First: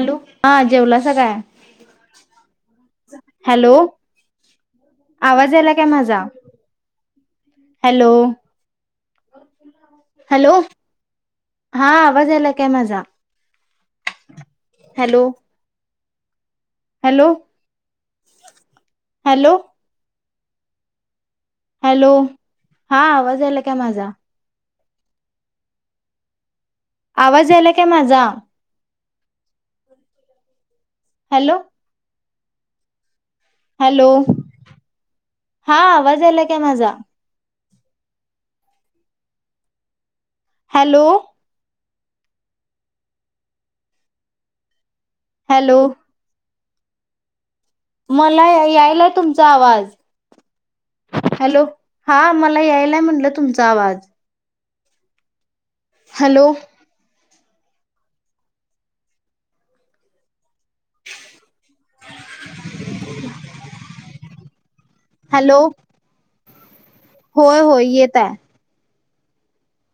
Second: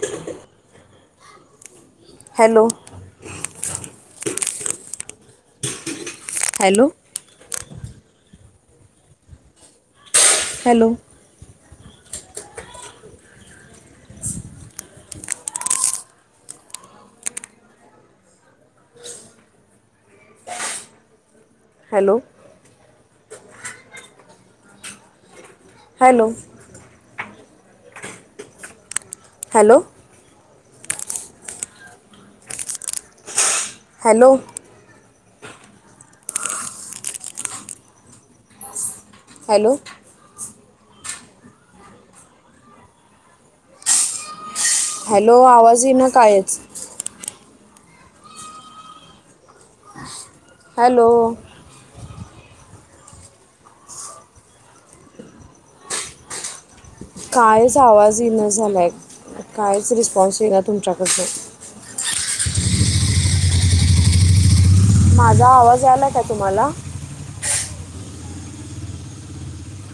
Hello हा जेवलसा काय हॅलो हॅलो. आवाज यायला काय माझा हॅलो हॅलो. हॅलो हा आवाज आला काय माझा? हॅलो. हॅलो. हॅलो. हॅलो हा आवाज यायला का माझा? हॅलो. आवाज यायला काय माझा? हॅलो. हॅलो हॅलो [inaudible] हा आवाज यायला काय माझा? हॅलो हॅलो हॅलो आवाज ये ना कायच. मला यायला तुमचा आवाज. हॅलो हॅलो हा मला यायला म्हटलं तुमचा आवाज. हॅलो कायच आवाज येईना झालाय. कायच रिस्पॉन्स येईना तुमच्याकडन. [inaudible] माझा हॅलो आवाज यायला का तुम्हाला? होय होय येत आहे.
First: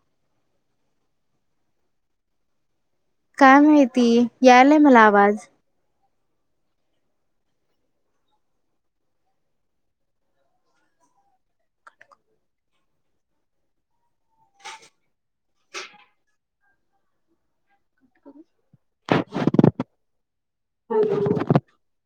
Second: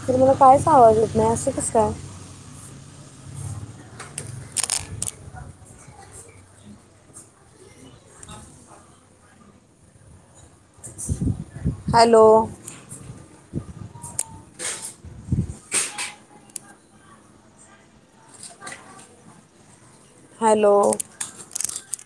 तरमला कायच आवाज येत नाही असं कस काय. काय माहिती यायलाय मला आवाज. Hello hello [inaudible]